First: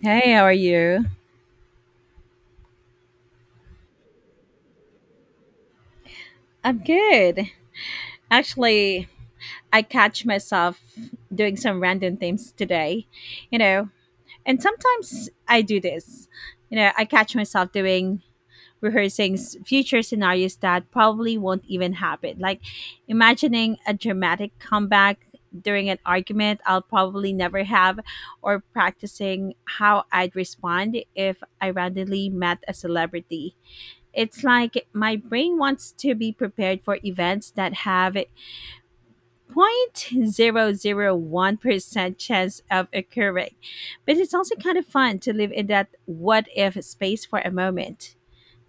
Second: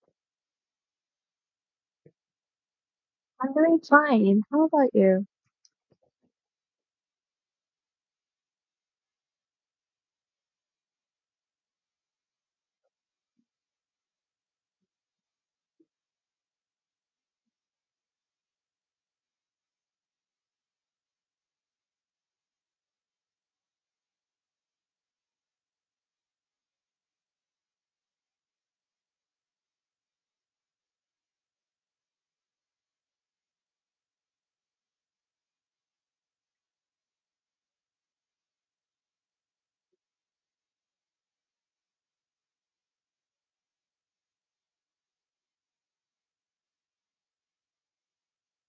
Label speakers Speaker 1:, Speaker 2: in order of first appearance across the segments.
Speaker 1: Hey, how are you?
Speaker 2: I'm doing fine. How about you?
Speaker 1: I'm good. Actually, I catch myself doing some random things today, you know, and sometimes I do this. I catch myself doing rehearsing future scenarios that probably won't even happen. Like imagining a dramatic comeback during an argument I'll probably never have, or practicing how I'd respond if I randomly met a celebrity. It's like my brain wants to be prepared for events that have 0.001% chance of occurring. But it's also kind of fun to live in that what if space for a moment.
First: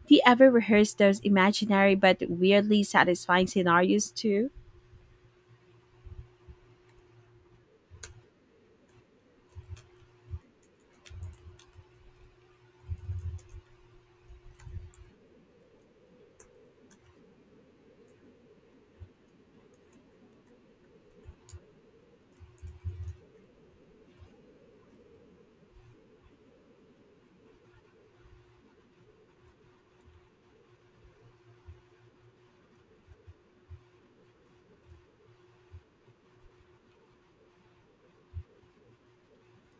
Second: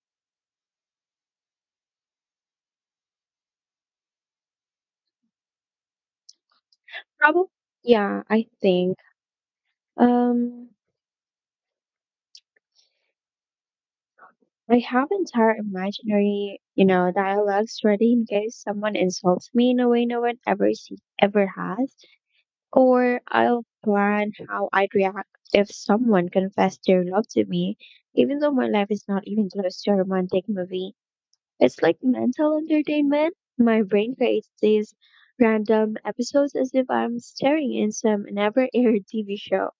Speaker 1: Do you ever rehearse those imaginary but weirdly satisfying scenarios too?
Speaker 2: Probably, yeah, I think. Um, I have entire imaginary, dialogues ready in case someone insults me in a way no one ever has, or I'll plan how I'd react if someone confessed their love to me, even though my life is not even close to a romantic movie. It's like mental entertainment. My brain creates these random episodes as if I'm staring in some never aired TV show.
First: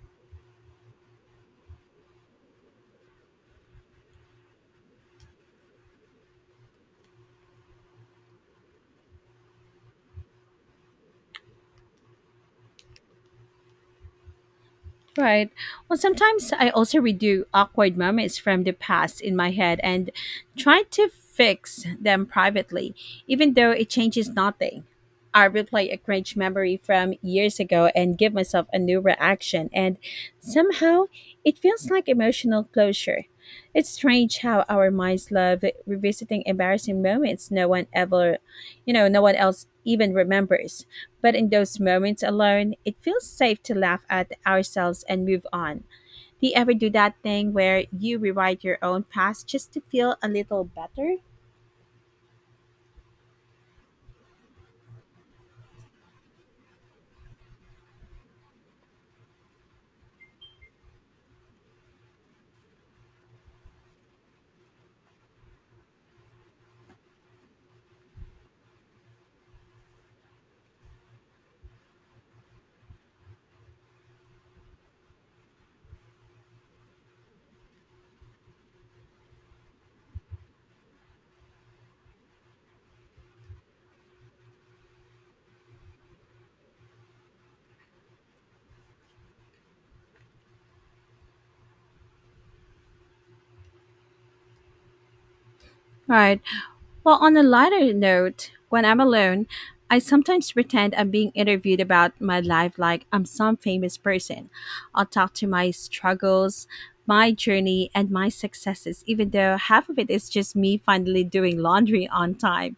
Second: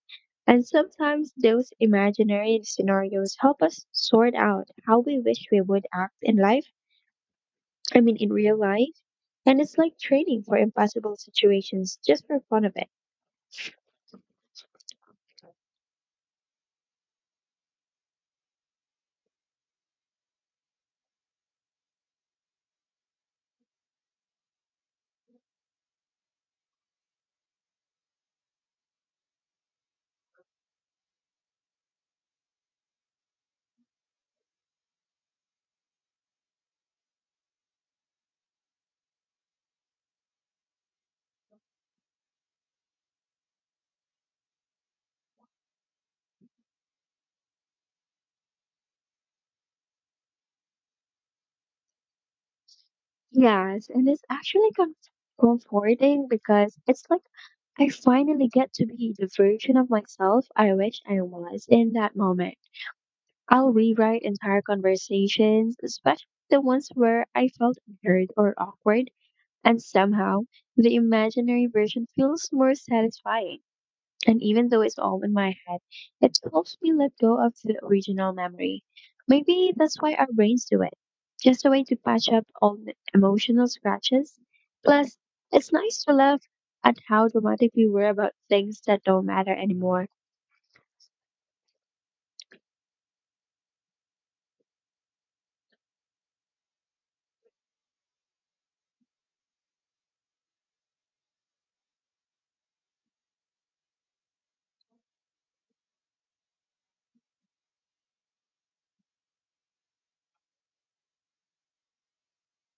Speaker 2: And sometimes those imaginary scenarios help us sort out how we wish we would act in life, I mean, in real life. And it's like training for impossible situations just for fun of it.
Speaker 1: Right. Well, sometimes I also redo awkward moments from the past in my head and try to fix them privately, even though it changes nothing. I replay a cringe memory from years ago and give myself a new reaction, and somehow it feels like emotional closure. It's strange how our minds love revisiting embarrassing moments no one ever, you know, no one else even remembers. But in those moments alone, it feels safe to laugh at ourselves and move on. Do you ever do that thing where you rewrite your own past just to feel a little better?
Speaker 2: Yes, and it's actually comforting because it's like I finally get to be the version of myself I wish I was in that moment. I'll rewrite entire conversations, especially the ones where I felt unheard or awkward. And somehow, the imaginary version feels more satisfying. And even though it's all in my head, it helps me let go of the original memory. Maybe that's why our brains do it. Just a way to patch up all the emotional scratches. Plus, it's nice to laugh at how dramatic we were about things that don't matter anymore.
Speaker 1: Right. Well, on a lighter note, when I'm alone, I sometimes pretend I'm being interviewed about my life like I'm some famous person. I'll talk to my struggles, my journey, and my successes, even though half of it is just me finally doing laundry on time.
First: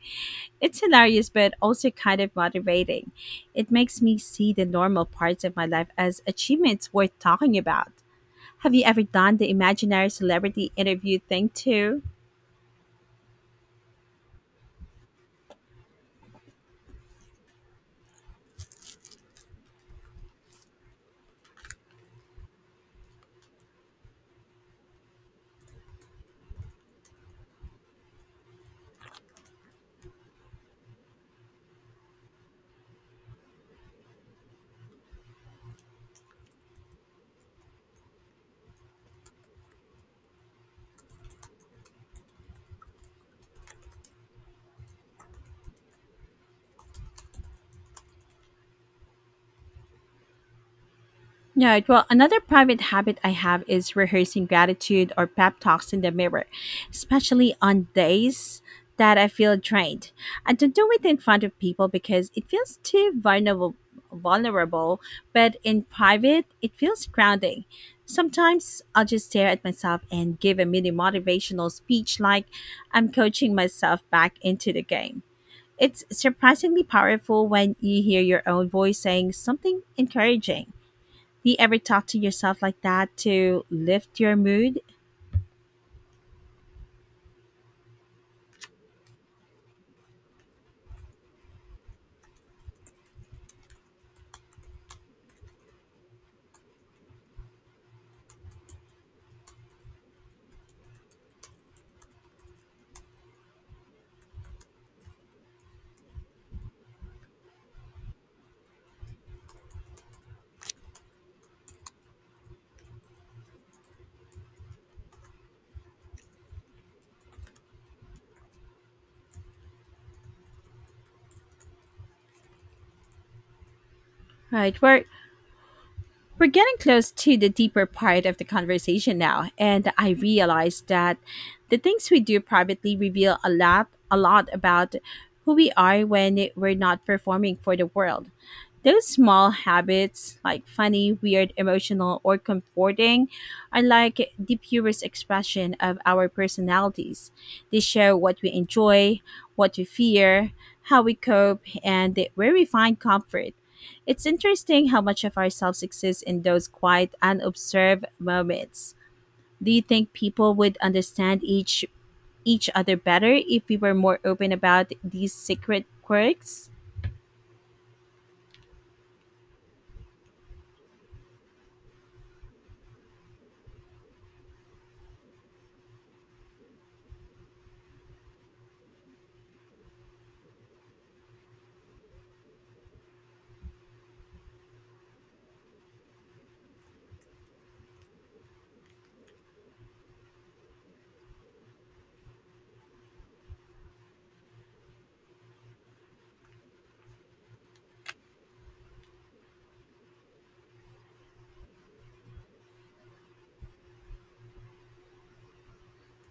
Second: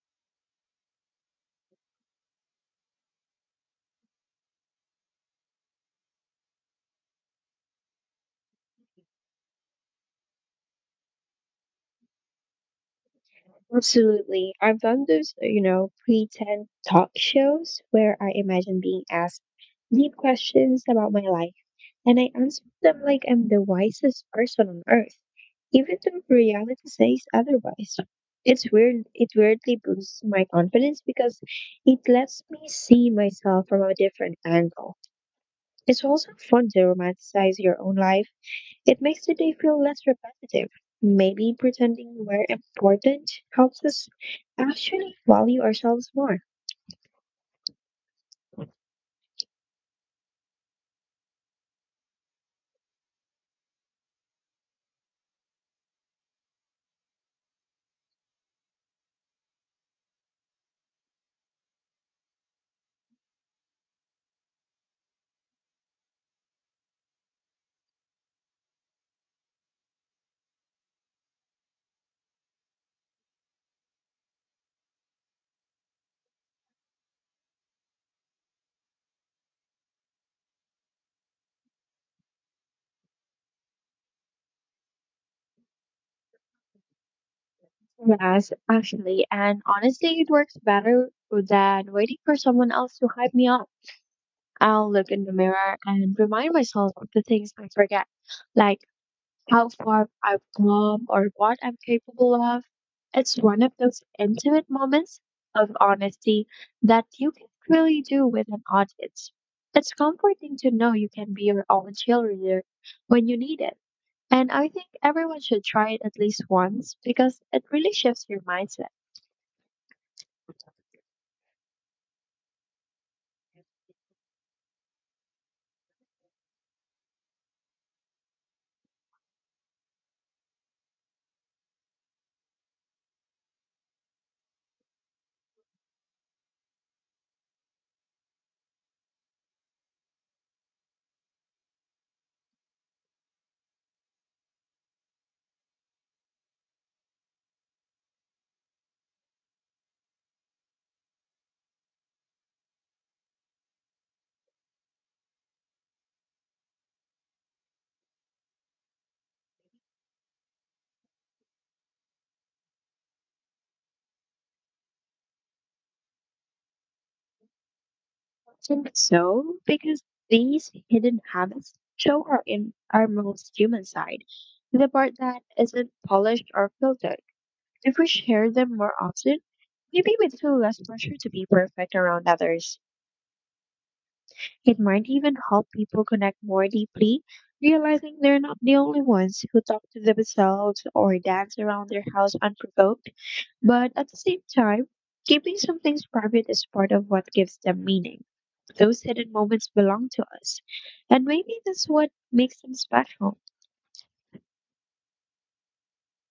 Speaker 1: It's hilarious, but also kind of motivating. It makes me see the normal parts of my life as achievements worth talking about. Have you ever done the imaginary celebrity interview thing too?
Speaker 2: Absolutely. I've done those, pretend talk shows where I imagine being asked deep questions about my life and I answer them like I'm the wisest person on earth, even though reality says otherwise. It's weird. It weirdly boosts my confidence because it lets me see myself from a different angle. It's also fun to romanticize your own life. It makes the day feel less repetitive. Maybe pretending we're important helps us actually value ourselves more.
Speaker 1: Yeah, well, another private habit I have is rehearsing gratitude or pep talks in the mirror, especially on days that I feel drained. I don't do it in front of people because it feels too vulnerable, but in private, it feels grounding. Sometimes I'll just stare at myself and give a mini motivational speech like I'm coaching myself back into the game. It's surprisingly powerful when you hear your own voice saying something encouraging. Do you ever talk to yourself like that to lift your mood?
Speaker 2: Yes, actually, and honestly, it works better than waiting for someone else to hype me up. I'll look in the mirror and remind myself of the things I forget, like how far I've come or what I'm capable of. It's one of those intimate moments of honesty that you can really do with an audience. It's comforting to know you can be your own cheerleader when you need it. And I think everyone should try it at least once because it really shifts your mindset.
Speaker 1: Right, where We're getting close to the deeper part of the conversation now, and I realized that the things we do privately reveal a lot about who we are when we're not performing for the world. Those small habits, like funny, weird, emotional, or comforting, are like the purest expression of our personalities. They show what we enjoy, what we fear, how we cope, and where we find comfort. It's interesting how much of ourselves exists in those quiet, unobserved moments. Do you think people would understand each other better if we were more open about these secret quirks?
Speaker 2: I think so because these hidden habits show our in our most human side, the part that isn't polished or filtered. If we share them more often, maybe we'd feel less pressure to be perfect around others. It might even help people connect more deeply, realizing they're not the only ones who talk to themselves or dance around their house unprovoked. But at the same time, keeping some things private is part of what gives them meaning. Those hidden moments belong to us, and maybe that's what makes them special.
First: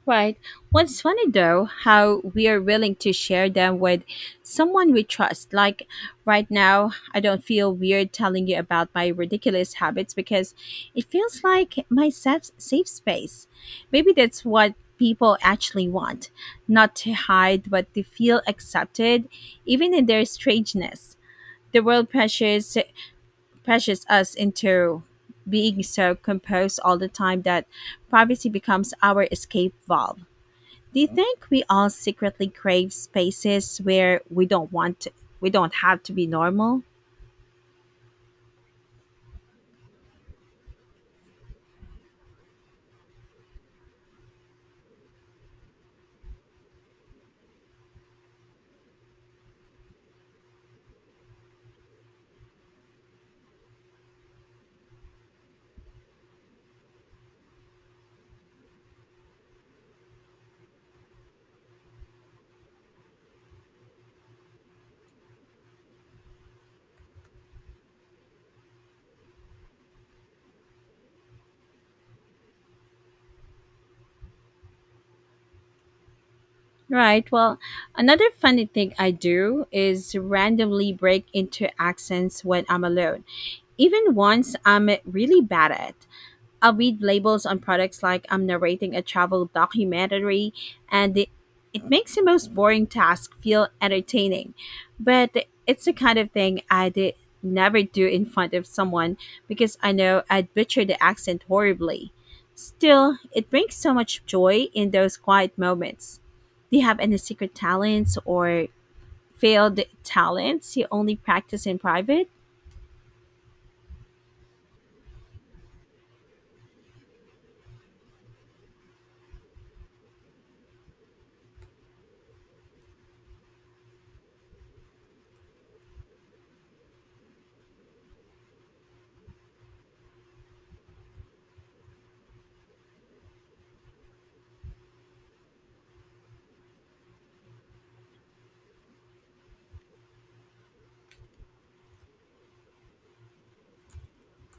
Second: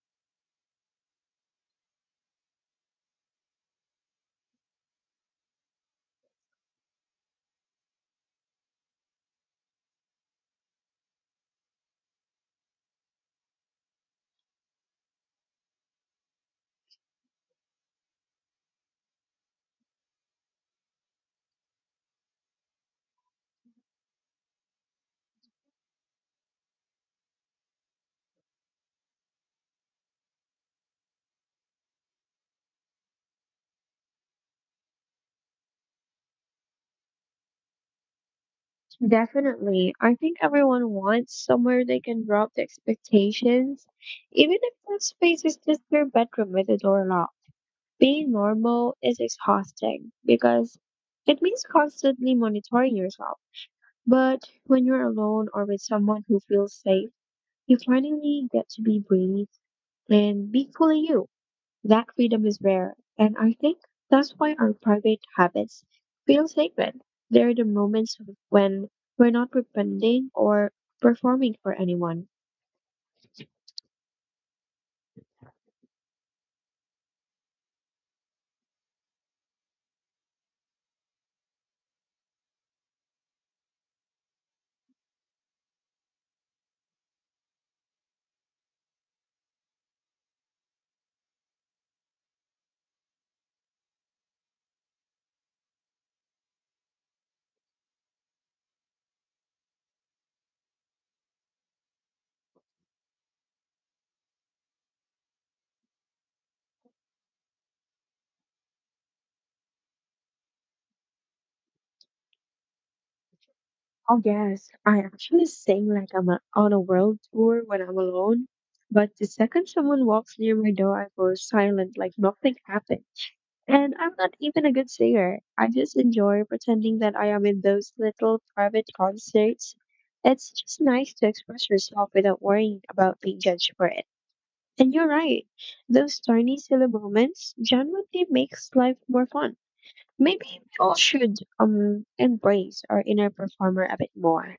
Speaker 1: Right. What's funny though, how we are willing to share them with someone we trust. Like right now, I don't feel weird telling you about my ridiculous habits because it feels like my safe space. Maybe that's what people actually want not to hide, but to feel accepted, even in their strangeness. The world pressures us into being so composed all the time that privacy becomes our escape valve. Do you think we all secretly crave spaces where we don't have to be normal?
Speaker 2: Definitely. I think everyone wants somewhere they can drop the expectations, even if that space is just their bedroom with a door locked. Being normal is exhausting because it means constantly monitoring yourself. But when you're alone or with someone who feels safe, you finally get to be breathe and be fully you. That freedom is rare, and I think that's why our private habits feel sacred. They're the moments when we're not pretending or performing for anyone.
Speaker 1: Right. Well, another funny thing I do is randomly break into accents when I'm alone, even ones I'm really bad at. I read labels on products like I'm narrating a travel documentary, and it makes the most boring task feel entertaining. But it's the kind of thing I'd never do in front of someone because I know I'd butcher the accent horribly. Still, it brings so much joy in those quiet moments. Do you have any secret talents or failed talents you only practice in private?
Speaker 2: Oh yes, I actually sing like I'm a, on a world tour when I'm alone, but the second someone walks near my door, I go silent like nothing happened. And I'm not even a good singer. I just enjoy pretending that I am in those little private concerts. It's just nice to express yourself without worrying about being judged for it. And you're right. Those tiny silly moments genuinely makes life more fun. Maybe we all should embrace our inner performer a bit more.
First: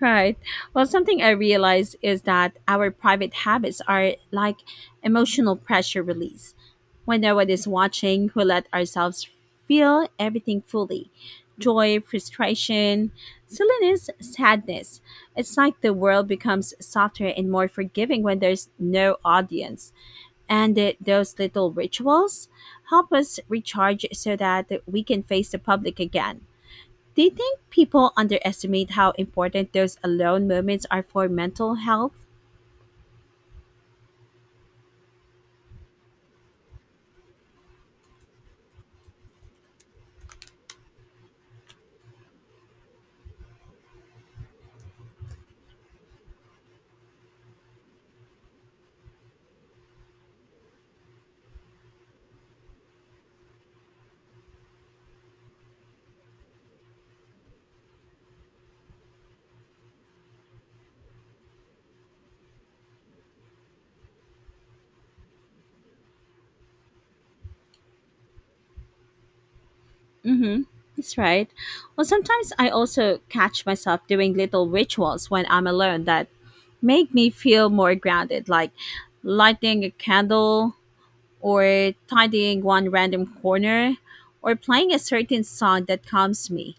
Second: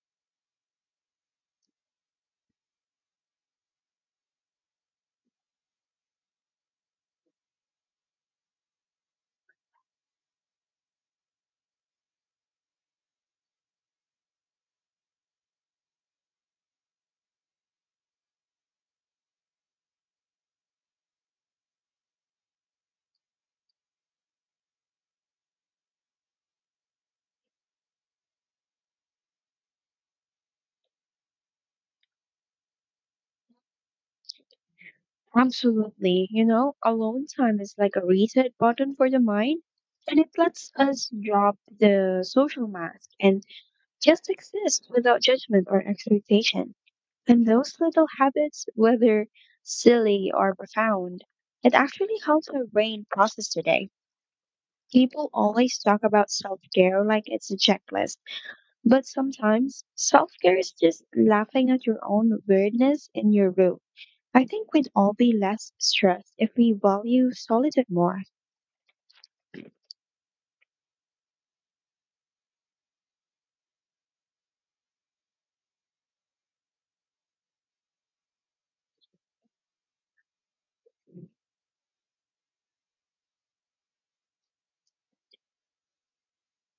Speaker 1: Right. Well, something I realize is that our private habits are like emotional pressure release. When no one is watching, we let ourselves feel everything fully: joy, frustration, silliness, sadness. It's like the world becomes softer and more forgiving when there's no audience. And those little rituals help us recharge so that we can face the public again. Do you think people underestimate how important those alone moments are for mental health?
Speaker 2: Absolutely. You know, alone time is like a reset button for the mind and it lets us drop the social mask and just exist without judgment or expectation. And those little habits, whether silly or profound, it actually helps our brain process today. People always talk about self care like it's a checklist, but sometimes self care is just laughing at your own weirdness in your room. I think we'd all be less stressed if we value solitude more.
Speaker 1: Mm-hmm. That's right. Well, sometimes I also catch myself doing little rituals when I'm alone that make me feel more grounded, like lighting a candle or tidying one random corner or playing a certain song that calms me.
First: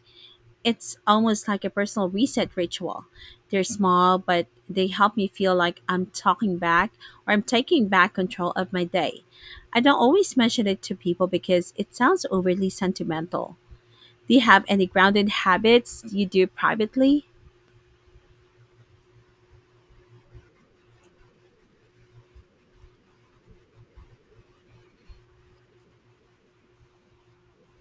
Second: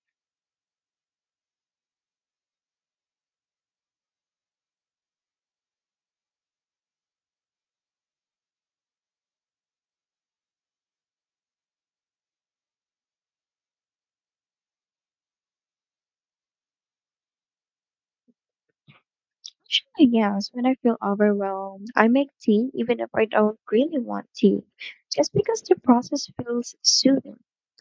Speaker 1: It's almost like a personal reset ritual. They're small, but they help me feel like I'm talking back or I'm taking back control of my day. I don't always mention it to people because it sounds overly sentimental. Do you have any grounded habits you do privately?
Speaker 2: Actually, yes, when I feel overwhelmed, I make tea even if I don't really want tea, just because the process feels soothing.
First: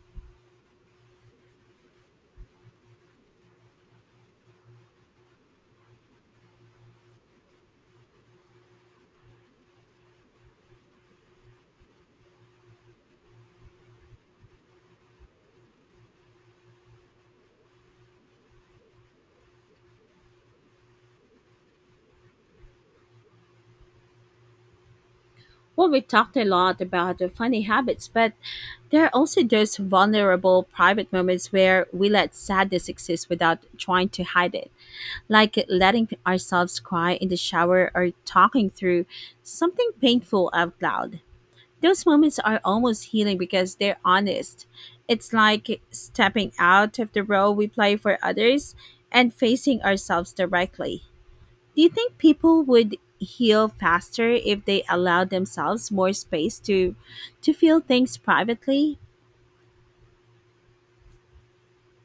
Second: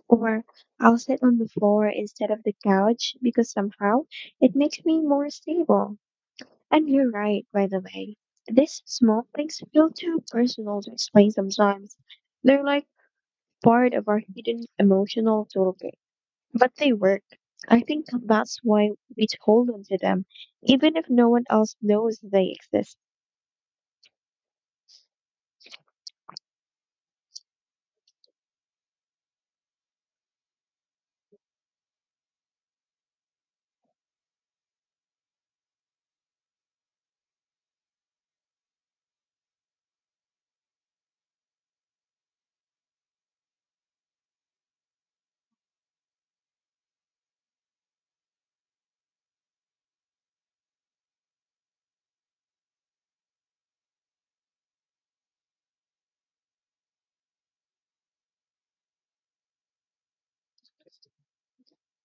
Speaker 2: Or I'll sit on the floor instead of the couch because somehow it makes me more stable. And you're right, by the way. These small things feel too personal to explain sometimes. They're like part of our hidden emotional toolkit, but they work. I think that's why we hold on to them, even if no one else knows they exist.
Speaker 1: Well, we talked a lot about the funny habits, but there are also those vulnerable private moments where we let sadness exist without trying to hide it, like letting ourselves cry in the shower or talking through something painful out loud. Those moments are almost healing because they're honest. It's like stepping out of the role we play for others and facing ourselves directly. Do you think people would heal faster if they allowed themselves more space to feel things privately?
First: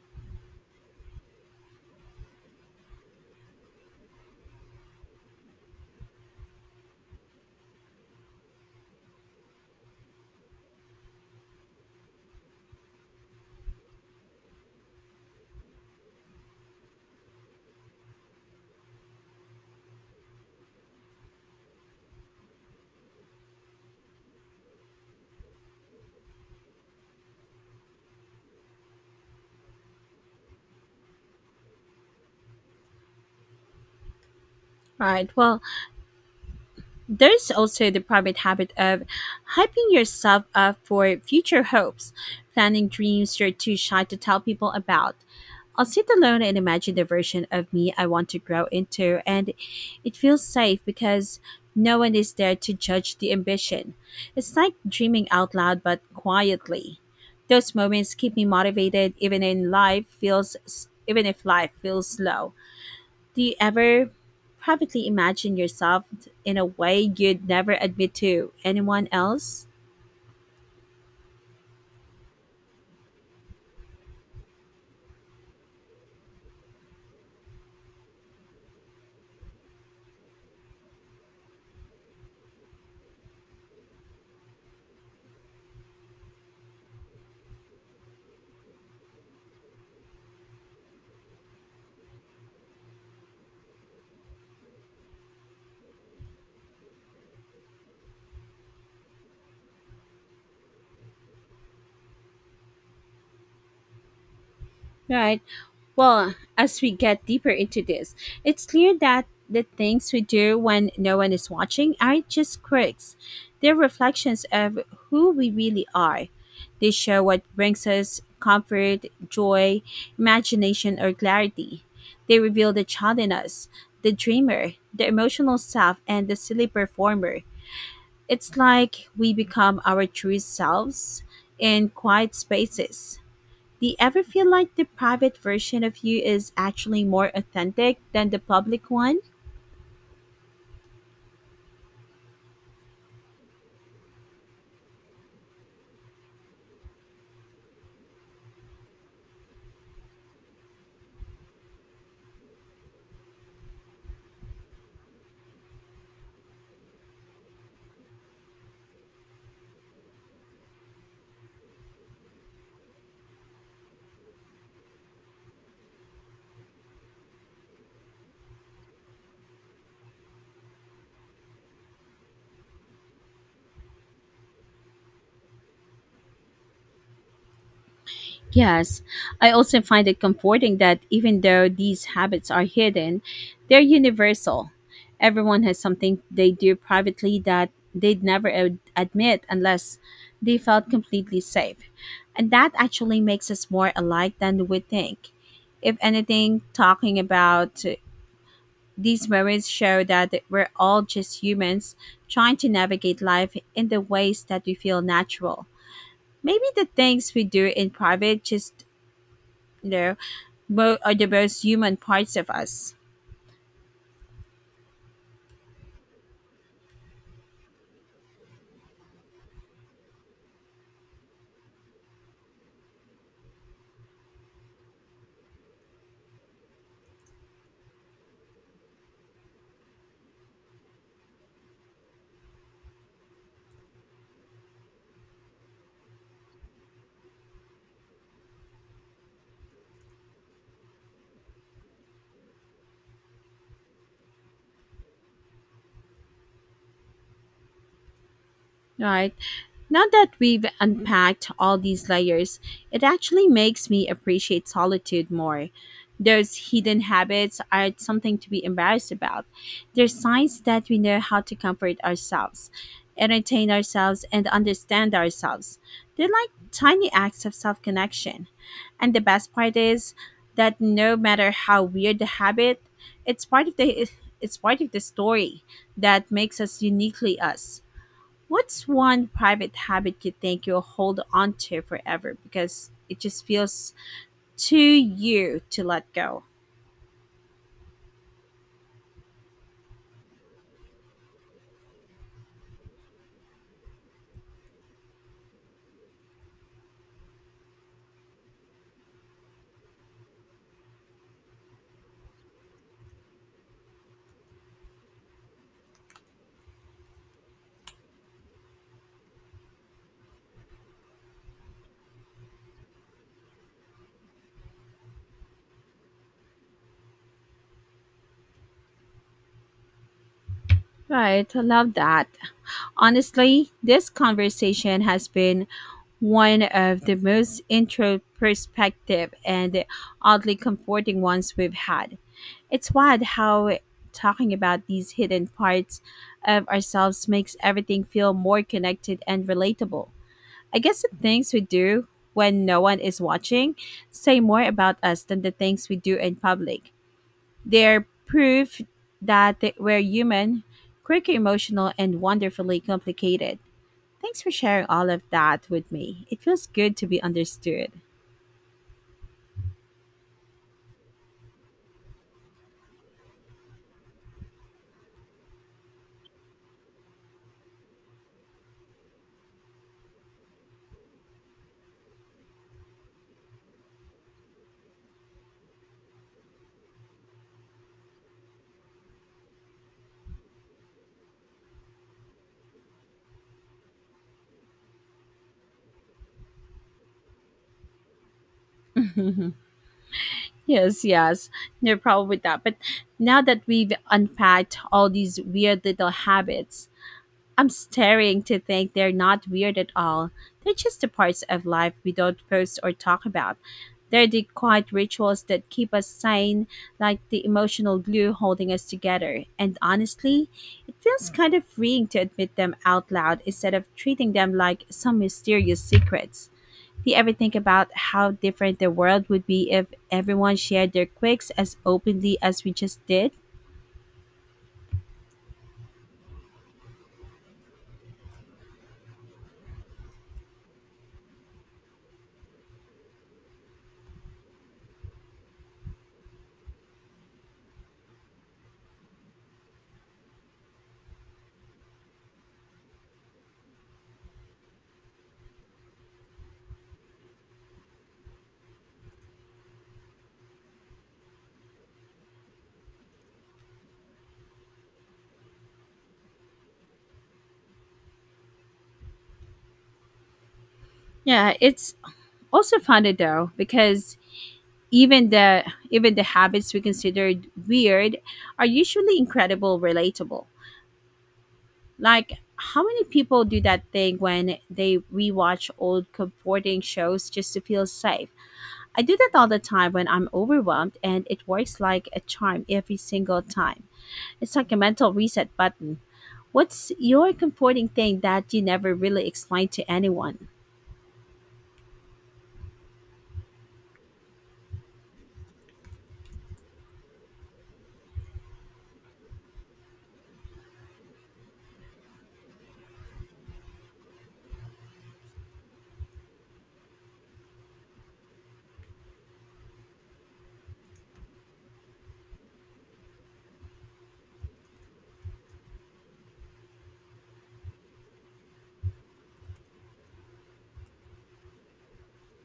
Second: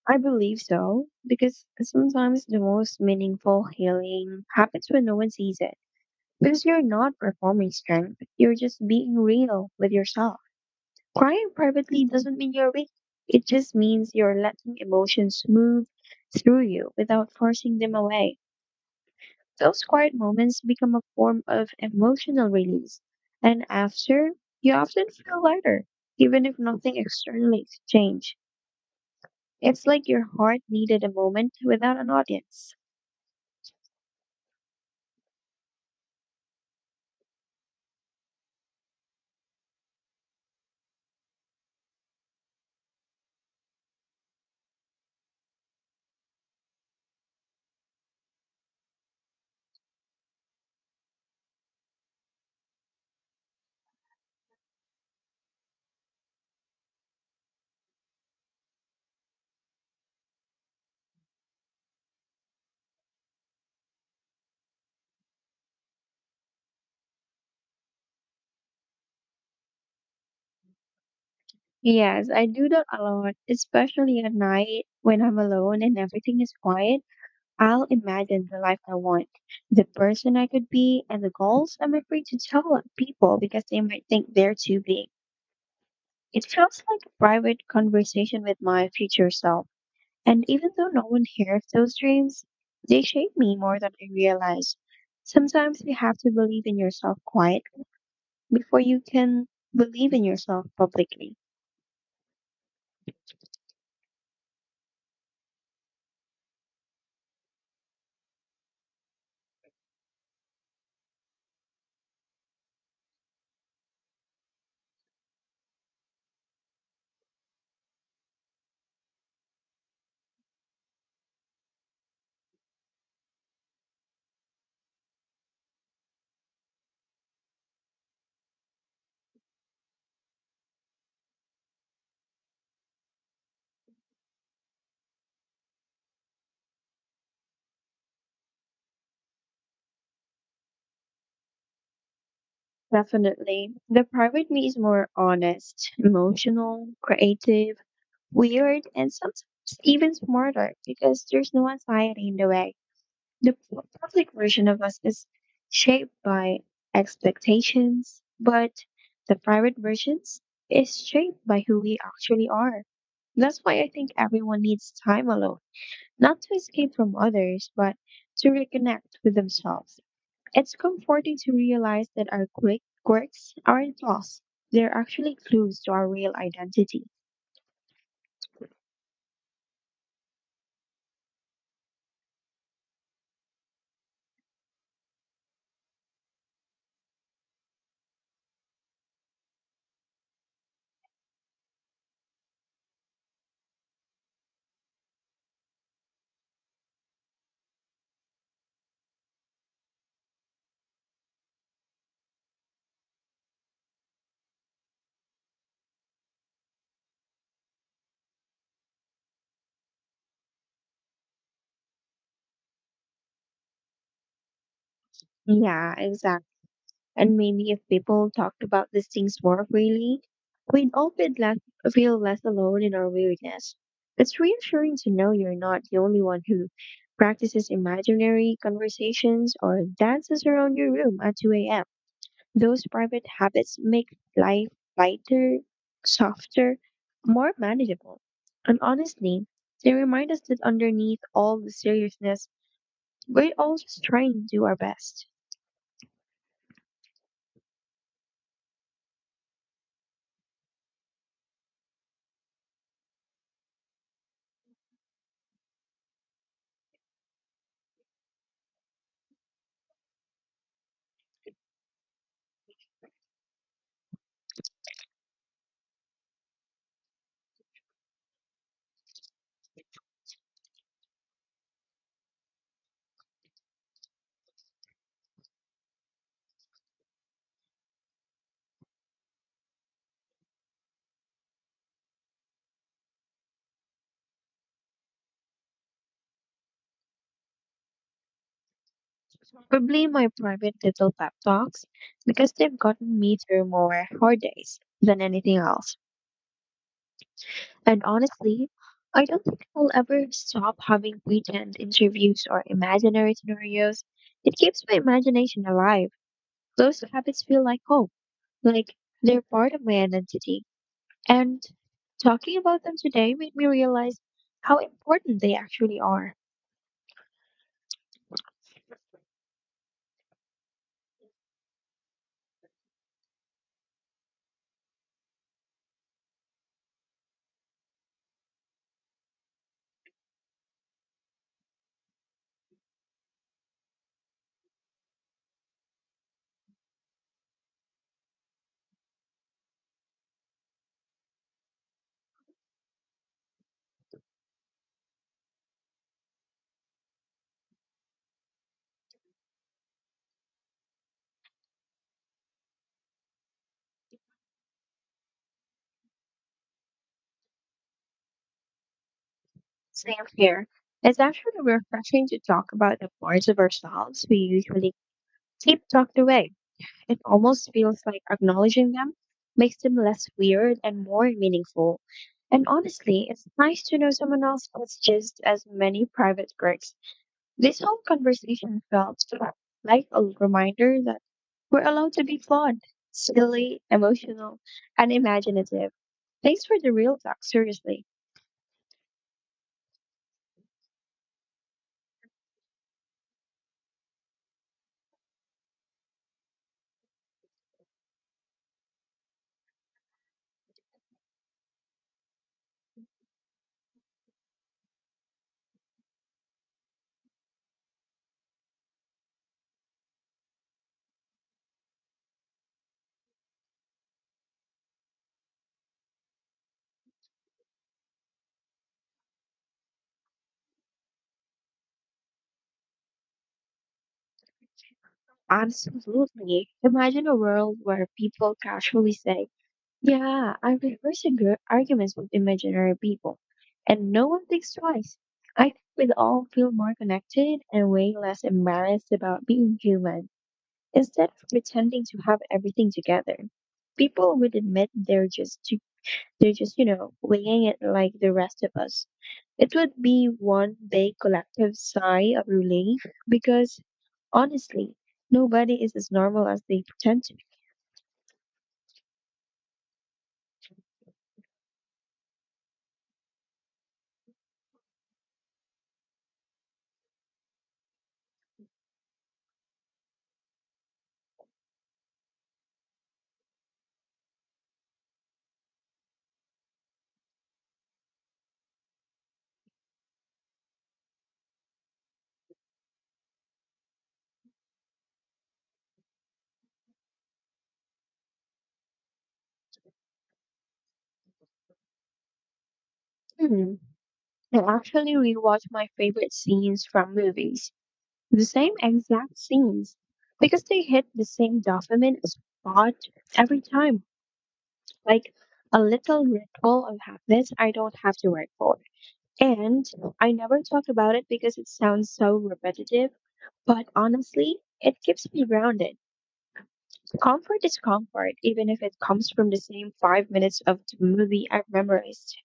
Speaker 2: I believe so, because sometimes the most meaningful healing happens when no one sees it. Because you're not performing strength, you're just being real with yourself. Crying privately doesn't mean you're weak, it just means you're letting emotions move through you without forcing them away. Those quiet moments become a form of emotional release, and after, you often feel lighter, even if nothing externally changed. It's like your heart needed a moment without an audience.
Speaker 1: All right. Well, there's also the private habit of hyping yourself up for future hopes, planning dreams you're too shy to tell people about. I'll sit alone and imagine the version of me I want to grow into, and it feels safe because no one is there to judge the ambition. It's like dreaming out loud but quietly. Those moments keep me motivated even if life feels slow. Do you ever privately imagine yourself in a way you'd never admit to anyone else?
Speaker 2: Yes, I do that a lot, especially at night when I'm alone and everything is quiet. I'll imagine the life I want, the person I could be, and the goals I'm afraid to tell people because they might think they're too big. It feels like a private conversation with my future self. And even though no one hears those dreams, they shape me more than I realize. Sometimes you have to believe in yourself quietly before you can believe in yourself publicly.
Speaker 1: Right. Well, as we get deeper into this, it's clear that the things we do when no one is watching aren't just quirks. They're reflections of who we really are. They show what brings us comfort, joy, imagination, or clarity. They reveal the child in us, the dreamer, the emotional self, and the silly performer. It's like we become our true selves in quiet spaces. Do you ever feel like the private version of you is actually more authentic than the public one?
Speaker 2: Definitely. The private me is more honest, emotional, creative, weird, and sometimes even smarter because there's no anxiety in the way. The public version of us is shaped by expectations, but the private versions is shaped by who we actually are. That's why I think everyone needs time alone, not to escape from others, but to reconnect with themselves. It's comforting to realize that our quick quirks aren't flaws. They're actually clues to our real identity.
Speaker 1: Yes, I also find it comforting that even though these habits are hidden, they're universal. Everyone has something they do privately that they'd never admit unless they felt completely safe. And that actually makes us more alike than we think. If anything, talking about these moments show that we're all just humans trying to navigate life in the ways that we feel natural. Maybe the things we do in private just, you know, both are the most human parts of us,
Speaker 2: Yeah, exactly. And maybe if people talked about these things more freely, we'd all feel less alone in our weirdness. It's reassuring to know you're not the only one who practices imaginary conversations or dances around your room at 2 a.m. Those private habits make life lighter, softer, more manageable. And honestly, they remind us that underneath all the seriousness, we're all just trying to do our best.
Speaker 1: right? Now that we've unpacked all these layers, it actually makes me appreciate solitude more. Those hidden habits are something to be embarrassed about. They're signs that we know how to comfort ourselves, entertain ourselves, and understand ourselves. They're like tiny acts of self connection. And the best part is that no matter how weird the habit, it's part of the it's part of the story that makes us uniquely us. What's one private habit you think you'll hold on to forever because it just feels too you to let go?
Speaker 2: Probably my private little pep talks because they've gotten me through more hard days than anything else. And honestly, I don't think I'll ever stop having pretend interviews or imaginary scenarios. It keeps my imagination alive. Those habits feel like home. Like they're part of my identity. And talking about them today made me realize how important they actually are.
Speaker 1: Right, I love that. Honestly, this conversation has been one of the most introspective and oddly comforting ones we've had. It's wild how talking about these hidden parts of ourselves makes everything feel more connected and relatable. I guess the things we do when no one is watching say more about us than the things we do in public. They're proof that we're human, quirky, emotional, and wonderfully complicated. Thanks for sharing all of that with me. It feels good to be understood.
Speaker 2: Same here. It's actually refreshing to talk about the parts of ourselves we usually keep tucked away. It almost feels like acknowledging them makes them less weird and more meaningful. And honestly, it's nice to know someone else has just as many private quirks. This whole conversation felt like a reminder that we're allowed to be flawed, silly, emotional, and imaginative. Thanks for the real talk, seriously.
Speaker 1: Yes, yes, no problem with that. But now that we've unpacked all these weird little habits, I'm staring to think they're not weird at all. They're just the parts of life we don't post or talk about. They're the quiet rituals that keep us sane, like the emotional glue holding us together. And honestly, it feels kind of freeing to admit them out loud instead of treating them like some mysterious secrets. Do you ever think about how different the world would be if everyone shared their quirks as openly as we just did?
Speaker 2: Absolutely. Imagine a world where people casually say, yeah, I rehearse arguments with imaginary people, and no one thinks twice. I think we'd all feel more connected and way less embarrassed about being human. Instead of pretending to have everything together, people would admit they're just, you know, winging it like the rest of us. It would be one big collective sigh of relief because honestly, nobody is as normal as they pretend to
Speaker 1: Yeah, it's also funny though because even the even the habits we considered weird are usually incredible relatable. Like how many people do that thing when they rewatch old comforting shows just to feel safe? I do that all the time when I'm overwhelmed, and it works like a charm every single time. It's like a mental reset button. What's your comforting thing that you never really explained to anyone?
Speaker 2: be. Hmm. I actually rewatch my favorite scenes from movies, the same exact scenes, because they hit the same dopamine spot every time, like a little ritual of habits I don't have to work for. And I never talk about it because it sounds so repetitive, but honestly, it keeps me grounded. Comfort is comfort, even if it comes from the same 5 minutes of the movie I've memorized.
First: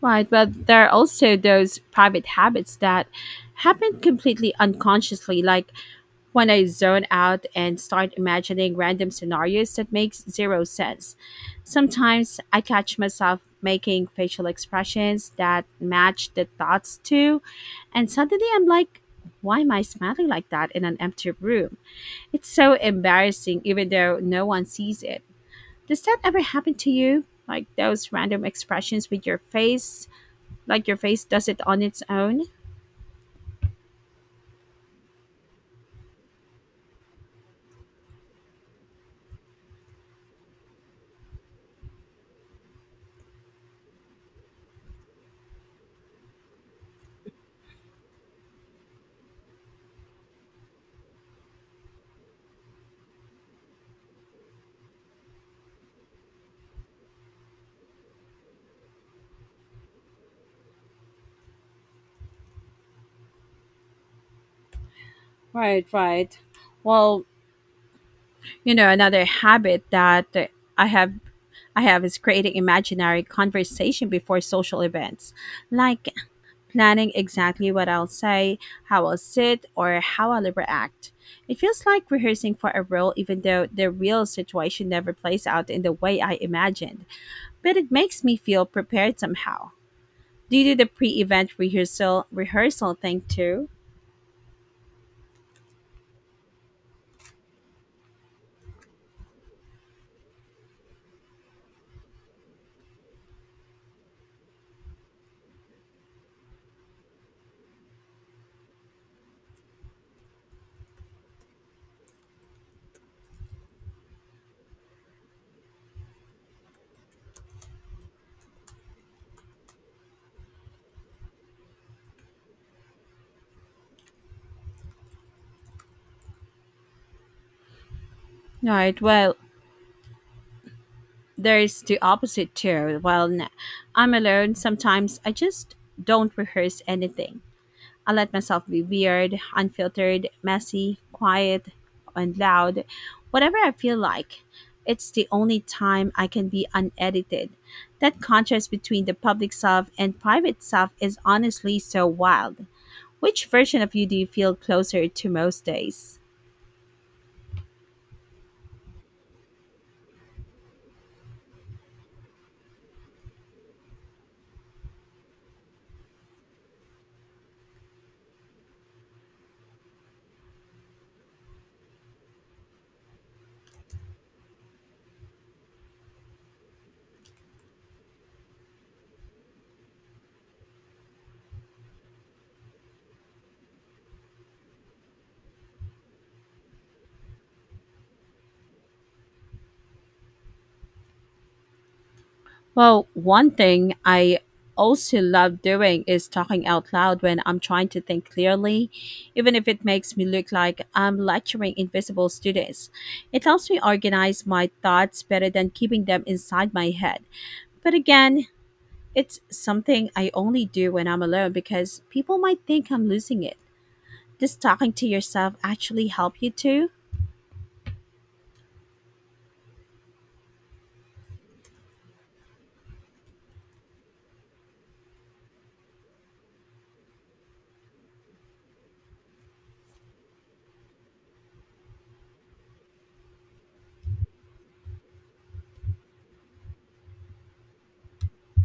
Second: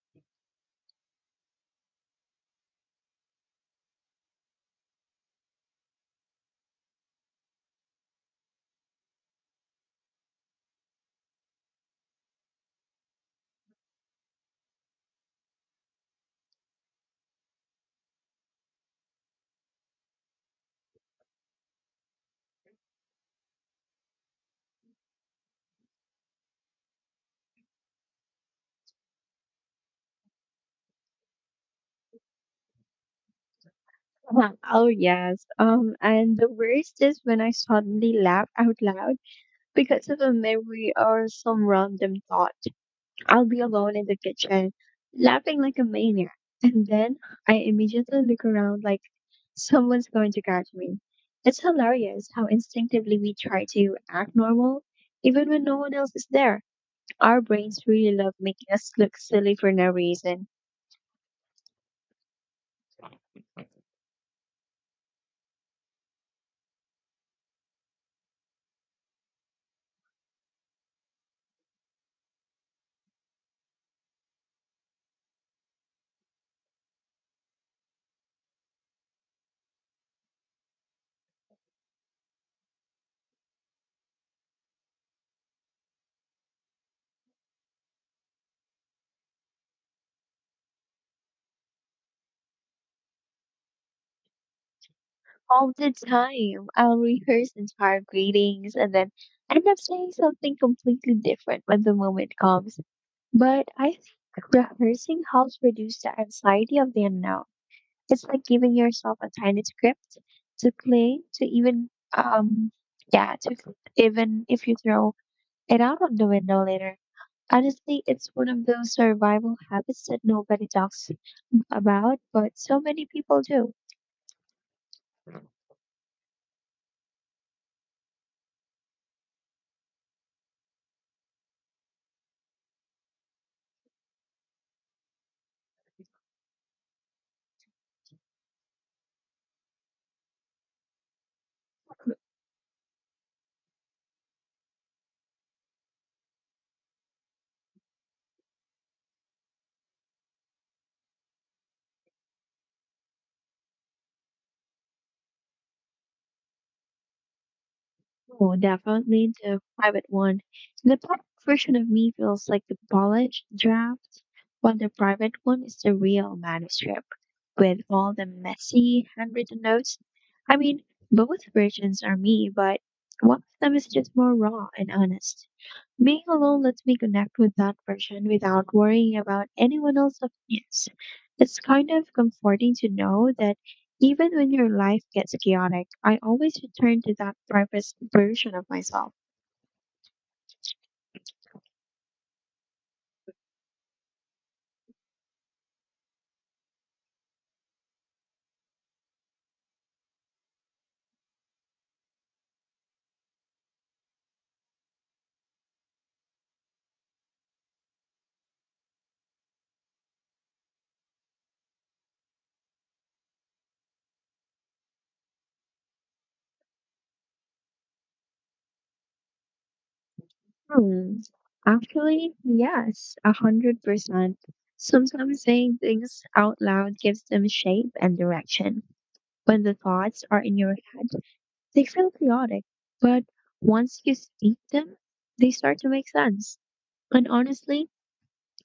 Speaker 1: Right, but there are also those private habits that happen completely unconsciously, like when I zone out and start imagining random scenarios that makes zero sense. Sometimes I catch myself making facial expressions that match the thoughts too, and suddenly I'm like, why am I smiling like that in an empty room? It's so embarrassing even though no one sees it. Does that ever happen to you? Like those random expressions with your face, like your face does it on its own?
Speaker 2: Oh yes. And the worst is when I suddenly laugh out loud because of a memory or some random thought. I'll be alone in the kitchen, laughing like a maniac, and then I immediately look around like someone's going to catch me. It's hilarious how instinctively we try to act normal, even when no one else is there. Our brains really love making us look silly for no reason.
Speaker 1: Right, right. Well, you know another habit that i have I have is creating imaginary conversation before social events, like planning exactly what I'll say, how I'll sit, or how I'll react. It feels like rehearsing for a role even though the real situation never plays out in the way I imagined, but it makes me feel prepared somehow. Do you do the pre-event rehearsal thing too?
Speaker 2: All the time, I'll rehearse entire greetings and then end up saying something completely different when the moment comes. But I think rehearsing helps reduce the anxiety of the unknown. It's like giving yourself a tiny script to play, to even if you throw and out of the window later. Honestly, it's one of those survival habits that nobody talks about, but so many people do.
Speaker 1: Right. Well, there's the opposite too. I'm alone, sometimes I just don't rehearse anything. I let myself be weird, unfiltered, messy, quiet, and loud, whatever I feel like. It's the only time I can be unedited. That contrast between the public self and private self is honestly so wild. Which version of you do you feel closer to most days?
Speaker 2: Oh, definitely the private one. The public version of me feels like the polished draft, while the private one is the real manuscript with all the messy handwritten notes. I mean, both versions are me, but one of them is just more raw and honest. Being alone lets me connect with that version without worrying about anyone else's opinions. It's kind of comforting to know that even when your life gets chaotic, I always return to that private version of myself.
Speaker 1: Well, one thing I also love doing is talking out loud when I'm trying to think clearly, even if it makes me look like I'm lecturing invisible students. It helps me organize my thoughts better than keeping them inside my head. But again, it's something I only do when I'm alone because people might think I'm losing it. Does talking to yourself actually help you too?
Speaker 2: Hmm. Actually, yes, 100%. Sometimes saying things out loud gives them shape and direction. When the thoughts are in your head, they feel chaotic, but once you speak them, they start to make sense. And honestly,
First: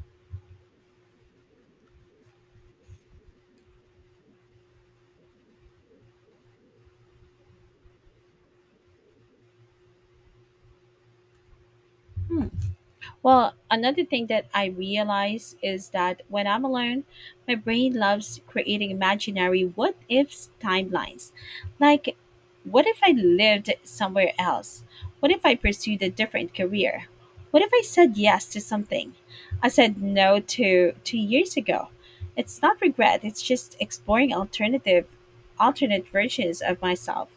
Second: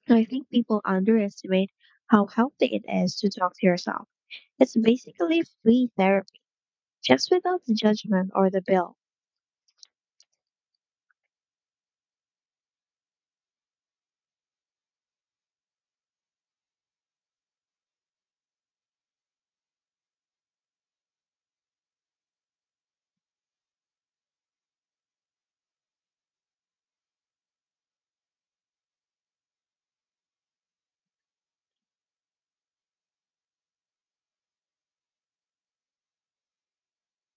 Speaker 2: I think people underestimate how healthy it is to talk to yourself. It's basically free therapy, just without the judgment or the bill.
Speaker 1: Hmm. Well, another thing that I realize is that when I'm alone, my brain loves creating imaginary what ifs timelines. Like, what if I lived somewhere else? What if I pursued a different career? What if I said yes to something I said no to 2 years ago? It's not regret, it's just exploring alternative alternate versions of myself.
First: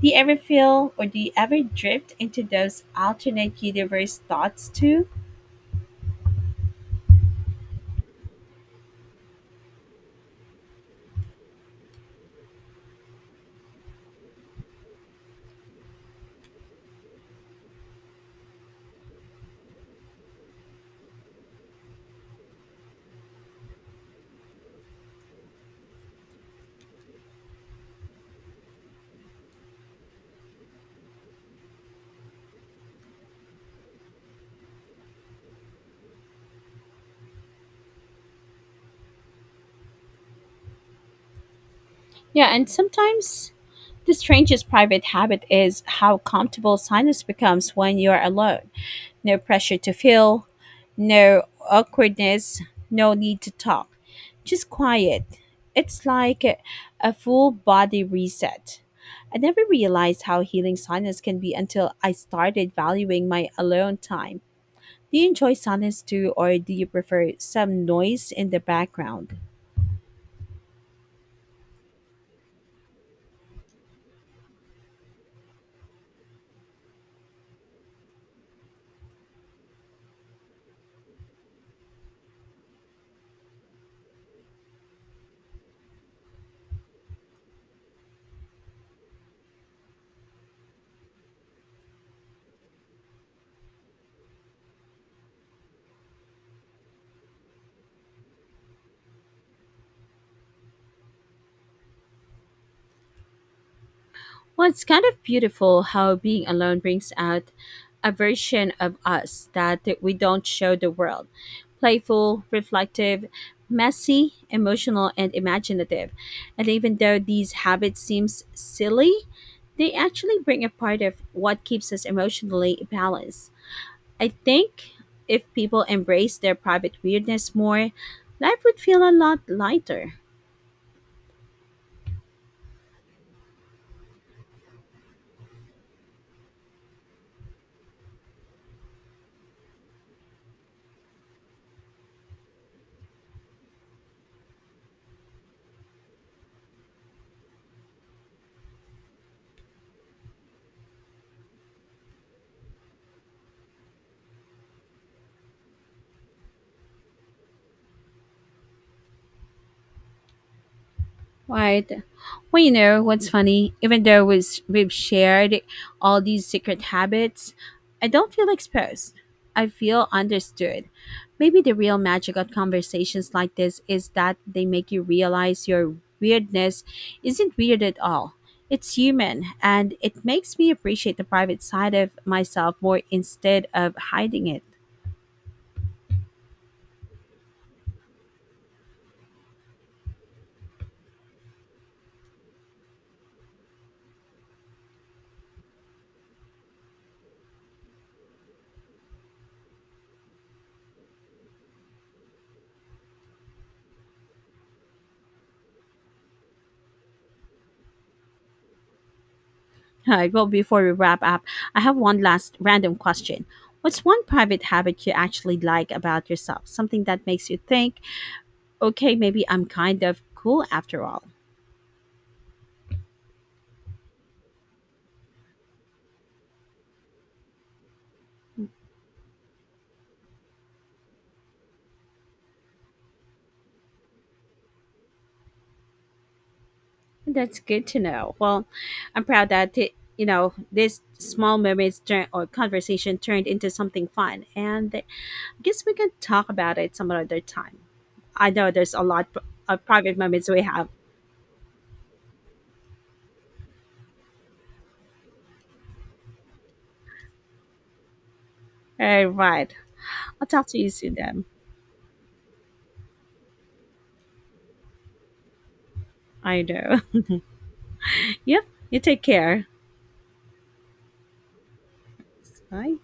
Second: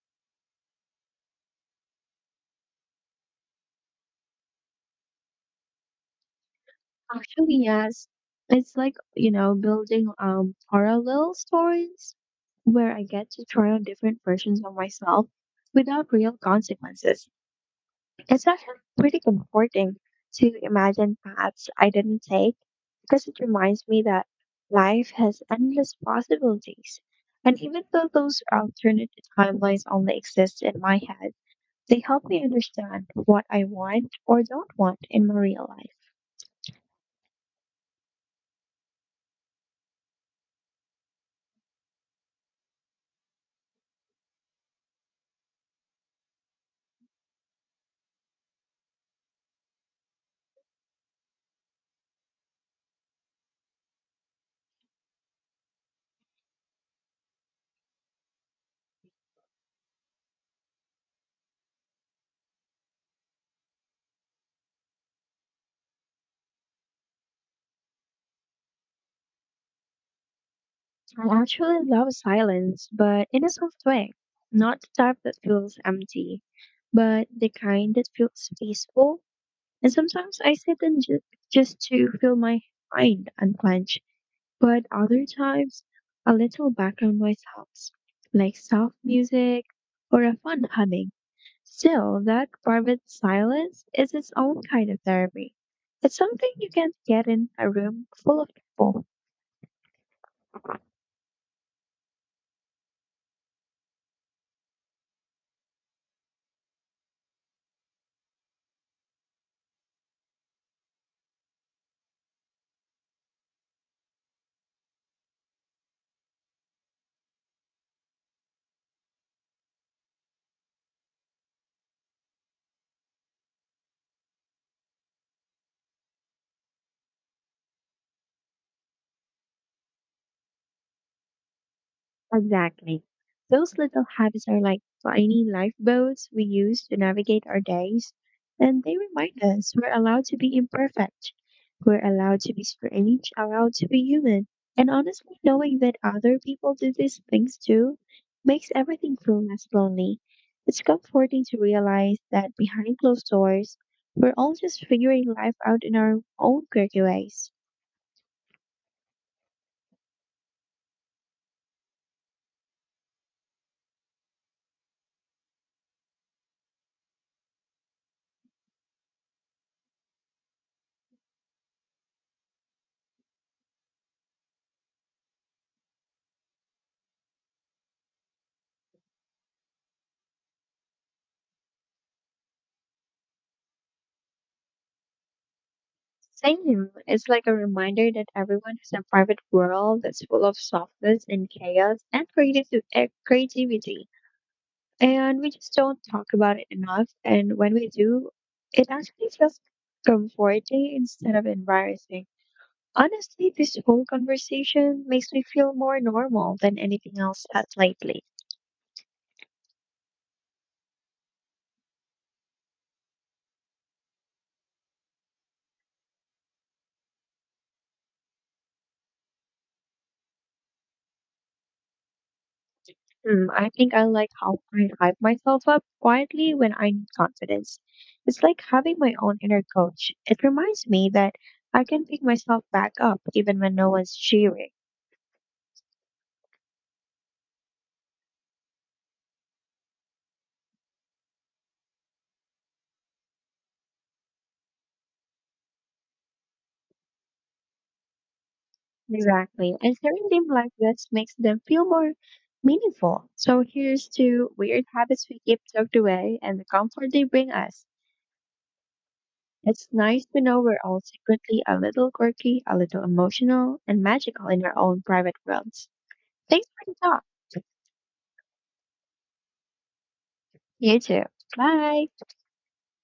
Speaker 1: Do you ever feel, or do you ever drift into those alternate universe thoughts too?
Speaker 2: Actually, yes. It's like, you know, building parallel stories where I get to try on different versions of myself without real consequences. It's actually pretty comforting to imagine paths I didn't take because it reminds me that life has endless possibilities. And even though those alternate timelines only exist in my head, they help me understand what I want or don't want in my real life.
Speaker 1: Yeah, and sometimes the strangest private habit is how comfortable silence becomes when you're alone. No pressure to feel, no awkwardness, no need to talk. Just quiet. It's like a full body reset. I never realized how healing silence can be until I started valuing my alone time. Do you enjoy silence too, or do you prefer some noise in the background?
Speaker 2: I actually love silence, but in a soft way. Not the type that feels empty, but the kind that feels peaceful. And sometimes I just to feel my mind unclench. But other times, a little background noise helps, like soft music or a fun humming. Still, that private silence is its own kind of therapy. It's something you can't get in a room full of people.
Speaker 1: Well, it's kind of beautiful how being alone brings out a version of us that we don't show the world. Playful, reflective, messy, emotional, and imaginative. And even though these habits seems silly, they actually bring a part of what keeps us emotionally balanced. I think if people embrace their private weirdness more, life would feel a lot lighter.
Speaker 2: Exactly. Those little habits are like tiny lifeboats we use to navigate our days, and they remind us we're allowed to be imperfect. We're allowed to be strange, allowed to be human. And honestly, knowing that other people do these things too makes everything feel less lonely. It's comforting to realize that behind closed doors, we're all just figuring life out in our own quirky ways.
Speaker 1: Right. Well, you know what's funny? Even though we've shared all these secret habits, I don't feel exposed. I feel understood. Maybe the real magic of conversations like this is that they make you realize your weirdness isn't weird at all. It's human, and it makes me appreciate the private side of myself more instead of hiding it.
Speaker 2: Same. It's like a reminder that everyone has a private world that's full of softness and chaos and creativity. And we just don't talk about it enough. And when we do, it actually feels comforting instead of embarrassing. Honestly, this whole conversation makes me feel more normal than anything else has lately.
Speaker 1: Hi, well, before we wrap up, I have one last random question. What's one private habit you actually like about yourself? Something that makes you think, okay, maybe I'm kind of cool after all.
Speaker 2: Hmm, I think I like how I hype myself up quietly when I need confidence. It's like having my own inner coach. It reminds me that I can pick myself back up even when no one's cheering.
Speaker 1: That's good to know. Well, I'm proud that it, you know, this small moments turn or conversation turned into something fun, and guess we can talk about it some other time. I know there's a lot
Speaker 2: Exactly.
Speaker 1: of
Speaker 2: And
Speaker 1: private
Speaker 2: hearing them
Speaker 1: moments we
Speaker 2: like
Speaker 1: have.
Speaker 2: this makes them feel more meaningful. So here's to weird habits we keep tucked away and the comfort they bring us.
Speaker 1: All right.
Speaker 2: It's nice to
Speaker 1: I'll
Speaker 2: know
Speaker 1: talk
Speaker 2: we're
Speaker 1: to you
Speaker 2: all
Speaker 1: soon then.
Speaker 2: secretly a little quirky, a little emotional, and magical in our own private worlds.
Speaker 1: I
Speaker 2: Thanks for the
Speaker 1: know.
Speaker 2: talk.
Speaker 1: Yep. You take care.
Speaker 2: You too. Bye.
Speaker 1: Bye.